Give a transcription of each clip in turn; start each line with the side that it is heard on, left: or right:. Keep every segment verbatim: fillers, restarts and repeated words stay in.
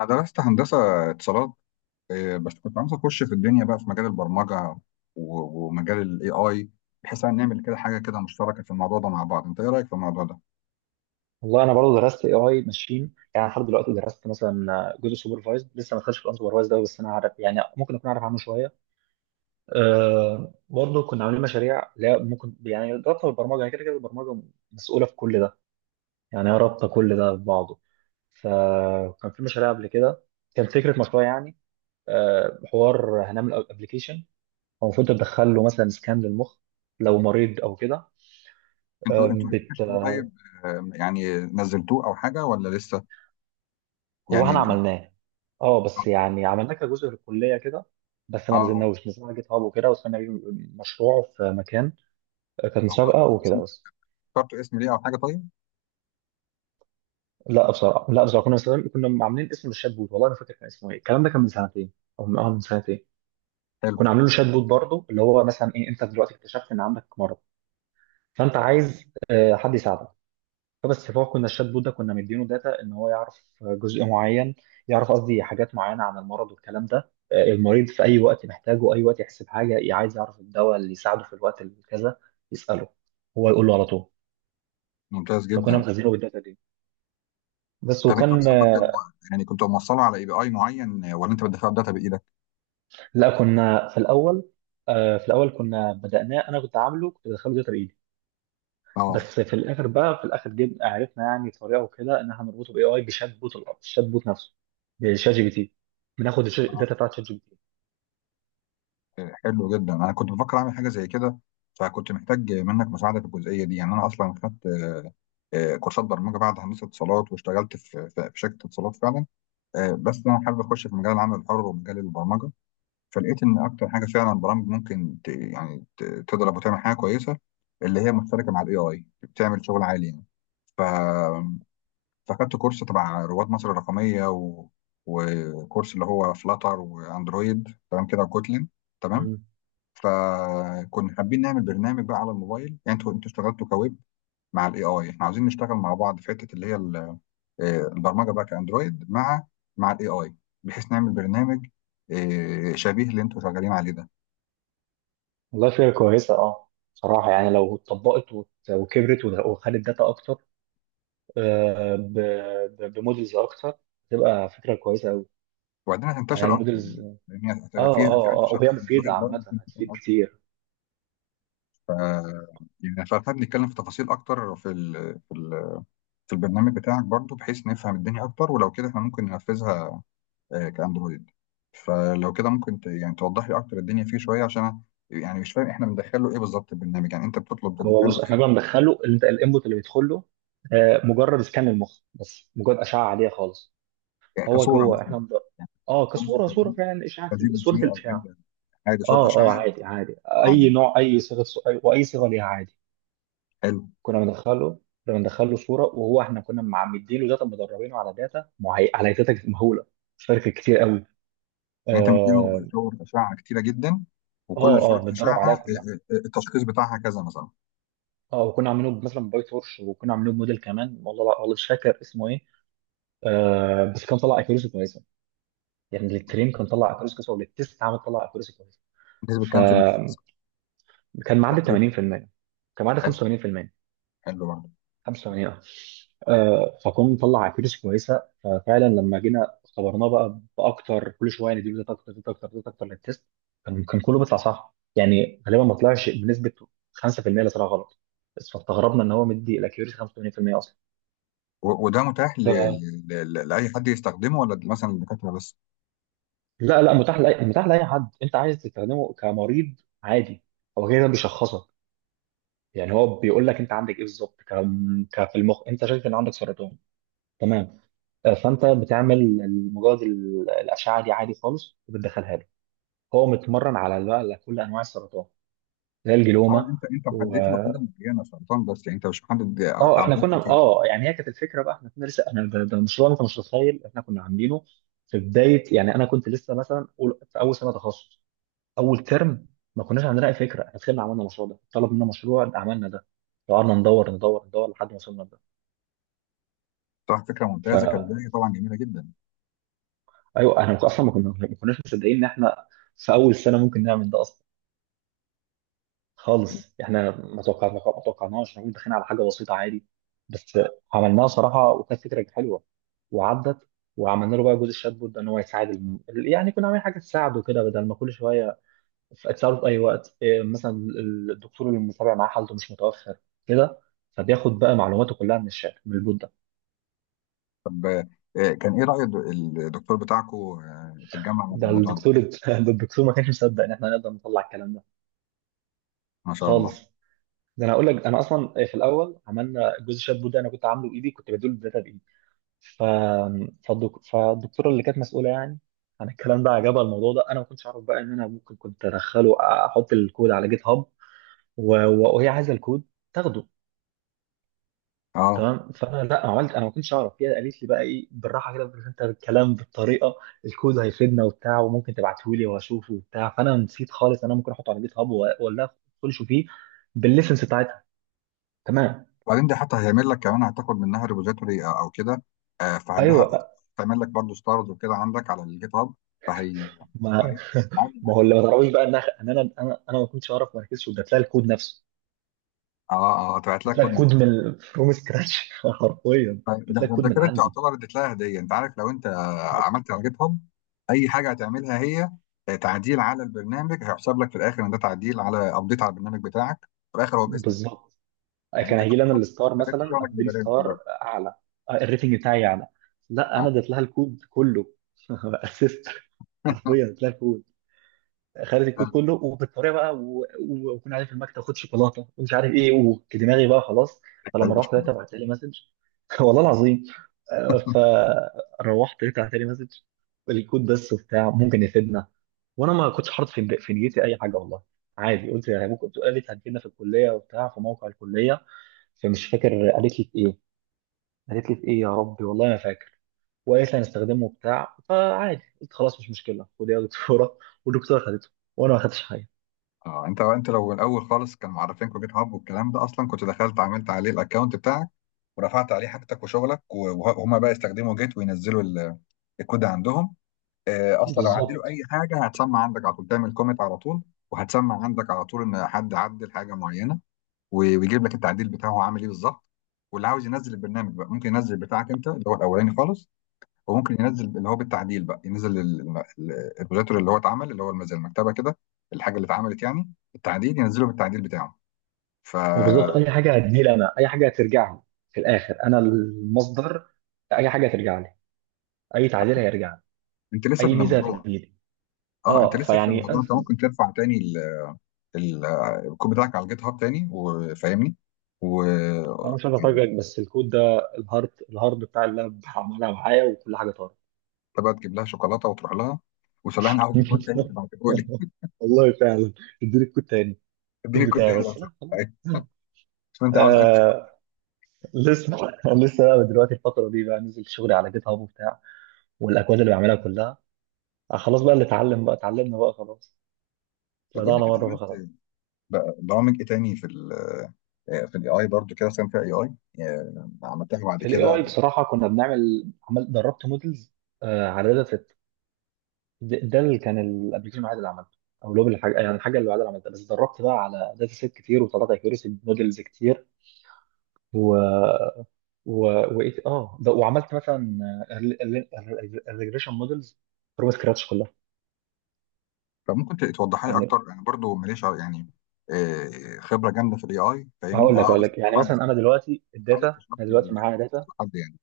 left: أنا درست هندسة اتصالات. إيه، بس كنت عاوز أخش في الدنيا بقى في مجال البرمجة و- ومجال ال إيه آي، بحيث إن نعمل كده حاجة كده مشتركة في الموضوع ده مع بعض. أنت إيه رأيك في الموضوع ده؟
right: والله انا برضه درست اي اي ماشين، يعني لحد دلوقتي درست مثلا جزء سوبرفايزد، لسه ما دخلتش في الانسوبرفايزد قوي، بس انا عارف، يعني ممكن اكون عارف عنه شويه. أه، برضه كنا عاملين مشاريع، لا ممكن يعني رابطه بالبرمجه، يعني كده كده البرمجه مسؤوله في كل ده، يعني هي رابطه كل ده ببعضه. فكان في مشاريع قبل كده، كان فكره مشروع يعني. أه، حوار هنعمل ابلكيشن، هو المفروض تدخل له مثلا سكان للمخ لو مريض او
left: أنتوا أنتوا الابلكيشن ده
right: كده.
left: طيب، آه، يعني نزلتوه أو حاجة ولا لسه؟
right: هو احنا
left: يعني.
right: عملناه، اه بس يعني عملناه كجزء للكليه كده، بس
left: أه
right: ما
left: آه،
right: نزلناش، نزلنا جيت هاب وكده وصلنا بيه، مشروع في مكان. آه، كانت
left: هو
right: مسابقه وكده بس.
left: اخترتوا اسم ليه أو حاجة طيب؟
right: لا بصراحه، لا بصراحه، كنا مسابقة- كنا عاملين اسم للشات بوت، والله ما فاكر كان اسمه ايه، الكلام ده كان من سنتين او من اه من سنتين.
left: حلو.
right: كنا عاملين له شات بوت برضه، اللي هو مثلا ايه، انت دلوقتي اكتشفت ان عندك مرض، فانت عايز، آه، حد يساعدك. فبس فهو كنا الشات بوت ده كنا مدينه داتا ان هو يعرف جزء معين، يعرف قصدي حاجات معينه عن المرض والكلام ده. آه، المريض في اي وقت محتاجه، اي وقت يحسب حاجه، عايز يعرف الدواء اللي يساعده في الوقت الكذا، يساله، هو يقول له على طول.
left: ممتاز
right: فكنا
left: جدا.
right: مخزينه بالداتا دي بس،
left: طب أنت
right: وكان
left: أصلا كنت م-
right: آه،
left: يعني كنت موصله على إي بي آي معين، آه، ولا أنت بتدخله داتا بإيدك؟
right: لا كنا في الاول، آه، في الاول كنا بدأناه، انا كنت عامله، كنت بدخله داتا بايدي،
left: أه.
right: بس في الاخر بقى، في الاخر جبنا عرفنا يعني طريقه وكده ان احنا نربطه باي اي، بشات بوت الأرض، الشات بوت نفسه، بشات جي بي تي. بناخد الش-
left: آه.
right: الداتا بتاعت شات جي بي تي.
left: حلو جدا، انا كنت بفكر اعمل حاجه زي كده، فكنت محتاج منك مساعده في الجزئيه دي. يعني انا اصلا خدت آه، كورسات برمجه بعد هندسه اتصالات، واشتغلت في في في شركه اتصالات فعلا. آه، بس انا حابب اخش في مجال العمل الحر ومجال البرمجه. فلقيت ان اكتر حاجه فعلا برامج ممكن ت- يعني ت- تضرب وتعمل حاجه كويسه، اللي هي مشتركه مع الاي اي، بتعمل شغل عالي يعني. ف... فاخدت كورس تبع رواد مصر الرقميه، و... وكورس اللي هو فلاتر واندرويد، تمام كده، وكوتلين. تمام.
right: مم.
left: فكنا حابين نعمل برنامج بقى على الموبايل. يعني انتوا انتوا اشتغلتوا كويب مع الاي اي، احنا عاوزين نشتغل مع بعض في حته اللي هي ال- آه، البرمجه بقى كاندرويد مع مع الاي اي، بحيث نعمل برنامج آه، شبيه اللي انتوا شغالين عليه ده.
right: والله فكرة كويسة، اه صراحة، يعني لو اتطبقت وت- وكبرت وده- وخدت داتا أكتر، آه، ب- ب- بمودلز أكتر، تبقى فكرة كويسة أوي.
left: وبعدين
right: يعني
left: هتنتشر اكتر
right: المودلز
left: يعني،
right: اه.
left: لان هتبقى في في
right: اه اه
left: انتشار،
right: وهي
left: في
right: مفيدة
left: اندرويد برضه في
right: عامة،
left: انتشار
right: هتفيد
left: اكتر.
right: كتير.
left: ف يعني فخلينا نتكلم في تفاصيل اكتر في ال في ال في البرنامج بتاعك برضه، بحيث نفهم الدنيا اكتر، ولو كده احنا ممكن ننفذها آه، كاندرويد. فلو كده ممكن ت... يعني توضح لي اكتر الدنيا فيه شويه، عشان انا يعني مش فاهم احنا بندخل له ايه بالظبط. البرنامج يعني انت بتطلب
right: هو
left: تدخل له
right: بص، احنا
left: ايه؟
right: بقى بندخله، اللي انت الانبوت اللي بيدخل له، آه، مجرد سكان المخ، بس مجرد أشعة عادية خالص.
left: يعني
right: هو
left: كصوره
right: جوه
left: مثلا؟
right: احنا بن-
left: يعني
right: اه
left: بتطلب مثلا
right: كصورة، صورة
left: كجي
right: فعلا إشعة،
left: كجي بي
right: صورة
left: جي او
right: الإشعة.
left: اي حاجه، صوره
right: اه
left: اشعه،
right: اه عادي، عادي.
left: صوره
right: أي
left: عاديه.
right: نوع، أي صيغة سؤال وأي صيغة ليها عادي.
left: حلو.
right: كنا بندخله، كنا بندخله صوره، وهو احنا كنا معمدين له داتا، مدربينه على داتا معي... على داتا مهوله، مش فاكر كتير قوي.
left: يعني انت
right: اه
left: مديله صور اشعه كتيره جدا،
right: اه،
left: وكل صوره
right: آه،
left: اشعه
right: متدرب عليها
left: آه،
right: كلها.
left: آه، آه، التشخيص بتاعها كذا مثلا.
right: اه، وكنا عاملينه مثلا باي تورش، وكنا عاملينه بموديل كمان، والله والله مش فاكر اسمه ايه. آه، بس كان طلع اكيوريسي كويسه، يعني للترين كان طلع اكيوريسي كويسه، وللتست عمل طلع اكيوريسي كويسه.
left: نسبه كام في المية مثلاً؟
right: فكان
left: في
right: معدل
left: حدود.
right: ثمانين في المية، كان معدل
left: حلو.
right: خمسة وثمانين في المية،
left: حلو برضه.
right: خمسة وثمانين اه. آه، فكنا نطلع اكيوريسي كويسه، ففعلا لما جينا اختبرناه بقى، باكتر كل شويه نديله داتا اكتر، داتا اكتر، داتا اكتر للتيست، كان كان كله بيطلع صح، يعني غالبا ما طلعش بنسبه خمسة في المية اللي طلع غلط. بس فاستغربنا ان هو مدي الاكيوريسي خمسة وثمانين في المية اصلا.
left: و- وده متاح ل...
right: ف-
left: ل... ل... لاي حد يستخدمه، ولا مثلا للدكاتره بس؟
right: لا لا، متاح لأي، متاح لأي حد أنت عايز تستخدمه، كمريض عادي. هو كده بيشخصك، يعني هو بيقول لك أنت عندك إيه بالظبط، ك... ك في المخ أنت شايف إن عندك سرطان. تمام. آه، فانت بتعمل مجرد ال- الاشعه دي عادي خالص، وبتدخلها له. هو متمرن على بقى على كل انواع السرطان، زي
left: اه،
right: الجلوما
left: انت انت
right: و...
left: محدد له حاجه معينه سرطان بس، يعني انت مش محدد.
right: اه احنا
left: عمليات
right: كنا،
left: كتير.
right: اه يعني هي كانت الفكره بقى، احنا كنا لسه، احنا ده, ده مشروع، انت مش متخيل احنا كنا عاملينه في بدايه، يعني انا كنت لسه مثلا أول- في اول سنه تخصص، اول ترم، ما كناش عندنا اي فكره، احنا دخلنا عملنا المشروع ده، طلب منا مشروع عملنا ده، قعدنا ندور ندور ندور لحد ما وصلنا لده.
left: صح، فكره ممتازه
right: فايوه،
left: كبدايه طبعا، جميله جدا.
right: احنا اصلا ما كنا- ما كناش مصدقين ان احنا في اول سنه ممكن نعمل ده اصلا خالص. احنا ما توقعنا، ما توقعناش، احنا كنا داخلين على حاجه بسيطه عادي بس، عملناها صراحه وكانت فكره حلوه وعدت. وعملنا له بقى جزء الشات بوت ده ان هو يساعد الم... يعني كنا عاملين حاجه تساعده كده، بدل ما كل شويه، ف- تساعده في اي وقت إيه، مثلا ال- الدكتور اللي متابع معاه حالته مش متوفر كده، فبياخد بقى معلوماته كلها من الشات، من البوت ده.
left: طب آه، كان ايه راي الد- الدكتور بتاعكو آه، في الجامعه على
right: ده
left: الموضوع ده؟
right: الدكتور ده الدكتور ما كانش مصدق ان احنا نقدر نطلع الكلام ده
left: ما شاء الله.
right: خالص. ده انا اقول لك، انا اصلا في الاول عملنا جزء الشات بوت ده، انا كنت عامله بايدي، كنت بديله الداتا بايدي. ف... فالدك... فالدكتوره اللي كانت مسؤوله يعني عن الكلام ده عجبها الموضوع ده. انا ما كنتش اعرف بقى ان انا ممكن كنت ادخله، احط الكود على جيت هاب، و... و- وهي عايزه الكود تاخده.
left: اه،
right: تمام، فانا لا، ما عملت، انا ما كنتش اعرف، هي قالت لي بقى ايه بالراحه كده، بس انت الكلام بالطريقه، الكود هيفيدنا وبتاع، وممكن تبعته لي واشوفه وبتاع، فانا نسيت خالص انا ممكن احطه على جيت هاب ولا ادخلش فيه بالليسنس بتاعتها. تمام،
left: وبعدين دي حتى هيعمل لك كمان هتاخد منها ريبوزيتوري او أو كده، آه، فعندها
right: ايوه.
left: هتعمل لك برضه ستارز وكده عندك على الجيت هاب. فهي.
right: ما
left: فهي
right: ما هو اللي ما تعرفوش بقى ان انا انا انا ما كنتش اعرف، ما ركزتش واديت لها الكود نفسه.
left: اه اه هتبعت لك
right: جبت لك
left: كود.
right: كود من فروم سكراتش حرفيا،
left: ده,
right: جبت
left: ده
right: لك كود
left: ده
right: من
left: كده
right: عندي،
left: تعتبر اديت لها هديه، انت عارف. لو انت عملت على جيت هاب اي حاجه هتعملها هي آه، تعديل على البرنامج، هيحسب لك في الاخر ان ده تعديل على ابديت على البرنامج بتاعك، في الاخر هو باسمك.
right: بالظبط.
left: يعني
right: كان
left: انت
right: هيجي لي انا الستار،
left: كتبت
right: مثلا
left: شغلك
right: اديله
left: ببلاش
right: ستار
left: دلوقتي.
right: اعلى، الريتنج بتاعي اعلى. لا، انا اديت لها الكود كله، اسيست، حرفيا اديت لها الكود. خدت الكود كله، وبالطريقه بقى، و- و- وكنا قاعدين في المكتب، خد شوكولاته ومش عارف ايه، ودماغي بقى خلاص. فلما
left: غريب مش
right: روحت،
left: كده.
right: لقيتها بعت لي مسج. والله العظيم. آه، فروحت لقيتها بعت لي مسج، الكود بس وبتاع ممكن يفيدنا. وانا ما كنتش حاطط في في نيتي اي حاجه والله، عادي قلت يعني ممكن تقول، قالت هتجينا في الكليه وبتاع في موقع الكليه، فمش فاكر قالت لي في ايه، قالت لي في ايه يا ربي والله ما فاكر. وقالت لي هنستخدمه وبتاع، فعادي قلت خلاص، مش مشكله، خد يا دكتوره. والدكتوره خدته، وانا ما خدتش حاجه.
left: اه، انت انت لو الاول خالص كان معرفينكوا جيت هاب والكلام ده اصلا، كنت دخلت عملت عليه الاكونت بتاعك ورفعت عليه حاجتك وشغلك، و- وهما بقى يستخدموا جيت وينزلوا ال- الكود عندهم. آه، اصلا لو عدلوا
right: بالظبط،
left: اي حاجه هتسمع عندك على طول، تعمل كومنت على طول، وهتسمع عندك على طول ان حد عدل حاجه معينه، و- ويجيب لك التعديل بتاعه هو عامل ايه بالظبط. واللي عاوز ينزل البرنامج بقى ممكن ينزل بتاعك انت اللي هو الاولاني خالص، وممكن ينزل اللي هو بالتعديل بقى، ينزل ال- الم- ال- الريبوزيتوري اللي هو اتعمل، اللي هو الم- زي المكتبه كده، الحاجه اللي اتعملت يعني التعديل، ينزله بالتعديل بتاعه.
right: وبالظبط
left: فانت
right: اي حاجه هتجيلي انا، اي حاجه هترجع لي، في الاخر انا المصدر، اي حاجه هترجع لي، اي تعديل هيرجع لي،
left: لسه في
right: اي ميزه
left: الموضوع.
right: هتجي لي.
left: اه، انت
right: اه،
left: لسه في
right: فيعني
left: الموضوع،
right: انا
left: انت
right: فهمت.
left: ممكن ترفع تاني ال- ال- الكود بتاعك على الجيت هاب تاني، وفاهمني. و
right: أنا مش عايز افاجئك، بس الكود ده، الهارد الهارد بتاع اللاب عملها معايا، وكل حاجه طارت.
left: انت بقى تجيب لها شوكولاته وتروح لها، وتقول لها انا عاوز كود تاني تبعته لي،
right: والله فعلا، اديني الكود تاني،
left: اديني
right: الكود
left: الكود
right: بتاعي
left: تاني لو
right: بس، لا خلاص.
left: سمحت. شوف انت عاوز انهي كود.
right: آه، لسه، لسه بقى دلوقتي الفترة دي بقى نزل شغلي على جيت هاب وبتاع، والأكواد اللي بعملها كلها. آه، خلاص بقى اللي اتعلم بقى، اتعلمنا بقى خلاص،
left: طب قول
right: طلعنا
left: لي كده،
right: مره فخلاص.
left: عملت بقى برامج ايه تاني في ال في الاي اي برضو، كده مثلا فيها اي اي، عملتها بعد
right: في الاي
left: كده
right: اي
left: أو-
right: بصراحه كنا بنعمل، عمل دربت مودلز على داتا سيت. ده ده اللي كان الابلكيشن الوحيد اللي عملته، او لوب الحاجه، يعني الحاجه اللي بعدها عملتها بس، دربت بقى على داتا سيت كتير، وطلعت اكيورسي مودلز كتير. و و وايه اه ده، وعملت مثلا الريجريشن مودلز فروم سكراتش كلها.
left: فممكن ت- توضحها لي اكتر.
right: يعني
left: انا برضو ماليش ع- يعني آه، خبره جامده في الاي اي، فاهمني
right: هقول
left: انا
right: لك
left: اه
right: هقول
left: بس
right: لك يعني
left: طبعا. بس
right: مثلا، انا دلوقتي الداتا،
left: عاوزك تشرح
right: انا
left: لي
right: دلوقتي
left: ال-
right: معايا داتا،
left: حد يعني.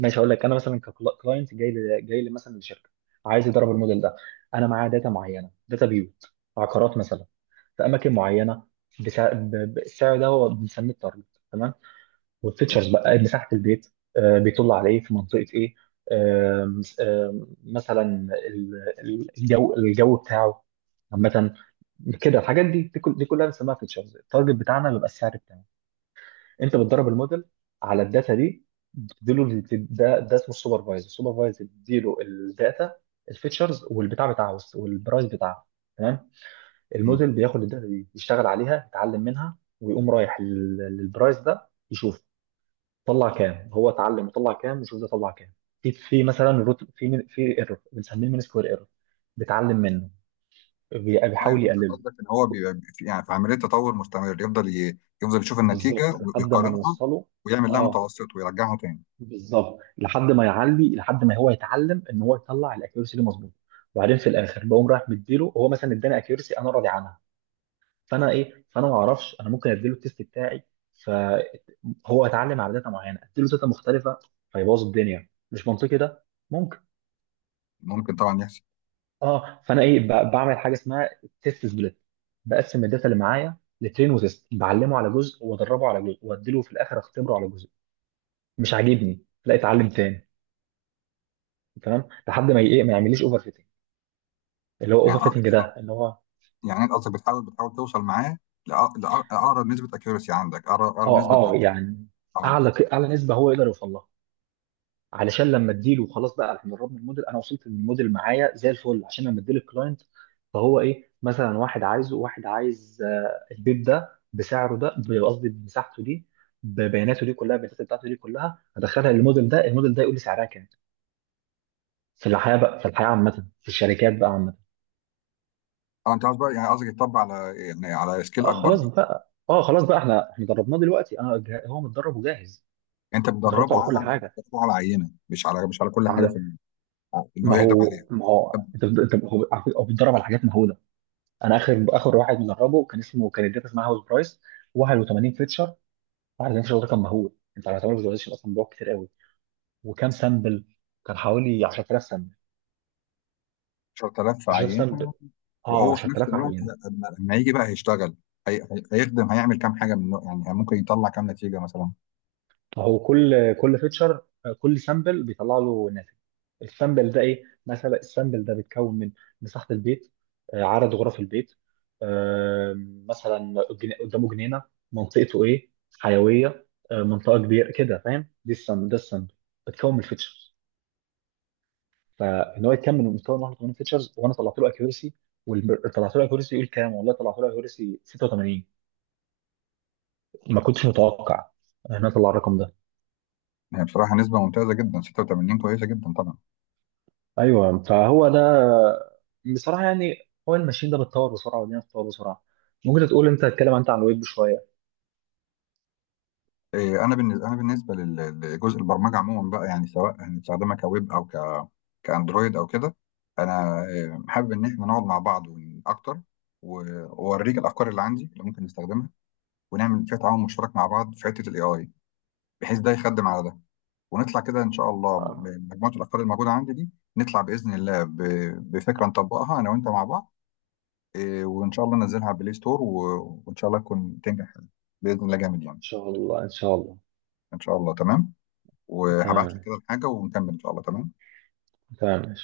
right: ماشي هقول لك، انا مثلا ككلاينت جاي لي جاي لي مثلا لشركه، عايز يدرب الموديل ده. انا معايا داتا معينه، داتا بيوت عقارات مثلا، في اماكن معينه، بسع... ب... ب- السعر ده هو بنسميه التارجت، تمام. والفيتشرز بقى، مساحه البيت، آه بيطل على ايه، في منطقه ايه، آه آه مثلا ال- ال- الجو الجو بتاعه عامه كده. الحاجات دي دي, كل... دي كلها بنسميها فيتشرز، التارجت بتاعنا بيبقى السعر بتاعه. انت بتدرب الموديل على الداتا دي، بتديله ال- ده ده اسمه السوبرفايزر، السوبرفايزر بيديله الداتا، الفيتشرز والبتاع بتاعه والبرايس بتاعه، تمام.
left: امم.
right: الموديل بياخد الداتا دي، يشتغل عليها، يتعلم منها، ويقوم رايح لل- للبرايس ده يشوف، طلع كام هو اتعلم وطلع كام، وشوف ده طلع كام. في في مثلا روت، في في ايرور بنسميه مين سكوير ايرور، بيتعلم منه، بي-
left: اه
right: بيحاول
left: يعني انت
right: يقلله.
left: قصدك ان هو بيبقى في يعني في عمليه تطور مستمر، يفضل ي... يفضل يشوف النتيجه
right: بالظبط لحد ما
left: ويقارنها
right: نوصله.
left: ويعمل لها
right: اه،
left: متوسط ويرجعها تاني.
right: بالظبط لحد ما يعلي، لحد ما هو يتعلم ان هو يطلع الاكيورسي دي مظبوط. وبعدين في الاخر بقوم رايح مديله، هو مثلا اداني اكيورسي انا راضي عنها، فانا ايه، فانا ما اعرفش انا، ممكن اديله التيست بتاعي، فهو اتعلم على داتا معينه، اديله داتا مختلفه، فيبوظ الدنيا، مش منطقي ده، ممكن.
left: ممكن طبعا يحصل.
right: اه، فانا ايه، ب- بعمل حاجه اسمها تيست سبليت، بقسم الداتا اللي معايا لترين وتيست، بعلمه على جزء وادربه على جزء، واديله في الاخر اختبره على جزء، مش عاجبني لا، اتعلم تاني، تمام، لحد ما ايه، ما يعمليش اوفر، اللي هو
left: يعني اه
right: اوفر فيتنج
left: انت،
right: ده، اللي هو
left: يعني انت قصدك بتحاول بتحاول توصل معاه لأق- لأق- لاقرب نسبه اكيورسي عندك، اقرب أقرب
right: اه
left: نسبه
right: اه
left: دقه.
right: يعني،
left: اه.
right: اعلى اعلى نسبه هو يقدر يوصل لها، علشان لما اديله خلاص بقى، احنا قربنا الموديل، انا وصلت للموديل معايا زي الفل، عشان لما اديله الكلاينت، فهو ايه، مثلا واحد عايزه واحد عايز، آه، البيب ده بسعره ده، ب- قصدي بمساحته دي، ببياناته دي كلها، البيانات بتاعته دي كلها، هدخلها للموديل ده، الموديل ده يقول لي سعرها كام. في الحياه بقى، في الحياه عامه، في الشركات بقى عامه.
left: اه، انت قصدك بقى يعني قصدك يتطبق على يعني على سكيل
right: اه
left: اكبر
right: خلاص
left: بقى.
right: بقى اه خلاص بقى احنا احنا دربناه دلوقتي، انا جه- هو متدرب وجاهز.
left: انت
right: دربته
left: بتدربه
right: على
left: على
right: كل حاجه.
left: بتدربه على عينه، مش على مش على كل حاجه في ال- آه، ان هو
right: ما
left: يخدم عليها.
right: هو ما هو انت بت- انت، هو على فكرة هو بيتدرب على حاجات مهوله. انا اخر اخر واحد مدربه كان اسمه، كان الداتا اسمها هاوس برايس، واحد وثمانين فيتشر، واحد وثمانين فيتشر ده كان مهول، انت على تعمل فيزواليزيشن اصلا بيقعد كتير قوي. وكام سامبل؟ كان حوالي عشرة آلاف سامبل،
left: عشرة آلاف في
right: عشرة آلاف
left: عينه.
right: سامبل، اه
left: وهو في نفس
right: عشرة آلاف
left: الوقت
right: يعني.
left: لما لما يجي بقى هيشتغل، هي... هي- هيخدم هيعمل كام حاجه من النوع، يعني ممكن يطلع كام نتيجه مثلا.
right: هو كل كل فيتشر، كل سامبل بيطلع له ناتج، السامبل ده ايه، مثلا السامبل ده بيتكون من مساحه البيت، آه، عدد غرف البيت، آه، مثلا جن- قدامه جنينه، منطقته ايه، حيويه، آه، منطقه كبيره كده، فاهم؟ دي السامبل ده، السامبل بتكون من الفيتشرز، فان هو يكمل من مستوى واحد وثمانين فيتشرز، وانا طلعت له اكيورسي، طلعت له اكيورسي يقول كام، والله طلعت له اكيورسي ستة وثمانين. ما كنتش متوقع ان انا اطلع الرقم ده.
left: يعني بصراحه نسبه ممتازه جدا ستة وثمانين، كويسه جدا طبعا.
right: ايوه، فهو ده بصراحه. يعني هو الماشين ده بيتطور بسرعه، والدنيا بتتطور بسرعه. ممكن تقول، انت تتكلم انت عن الويب شويه.
left: إيه، انا بالنسبه انا بالنسبه لل- لجزء البرمجه عموما بقى، يعني سواء هنستخدمها كويب او ك كاندرويد او كده، انا إيه، حابب ان احنا نقعد مع بعض ون- اكتر، و- واوريك الافكار اللي عندي اللي ممكن نستخدمها، ونعمل فيها تعاون مشترك مع بعض في حته الاي اي، بحيث ده يخدم على ده، ونطلع كده ان شاء الله
right: آه،
left: بمجموعه الافكار الموجوده عندي دي، نطلع باذن الله ب- بفكره نطبقها انا وانت مع بعض. إيه، وان شاء الله ننزلها على بلاي ستور، و- وان شاء الله تكون تنجح باذن الله، جامد
right: ان
left: يعني.
right: شاء الله ان شاء الله
left: ان شاء الله. تمام. وهبعت لك
right: تمام،
left: كده الحاجه ونكمل ان شاء الله. تمام.
right: تمام.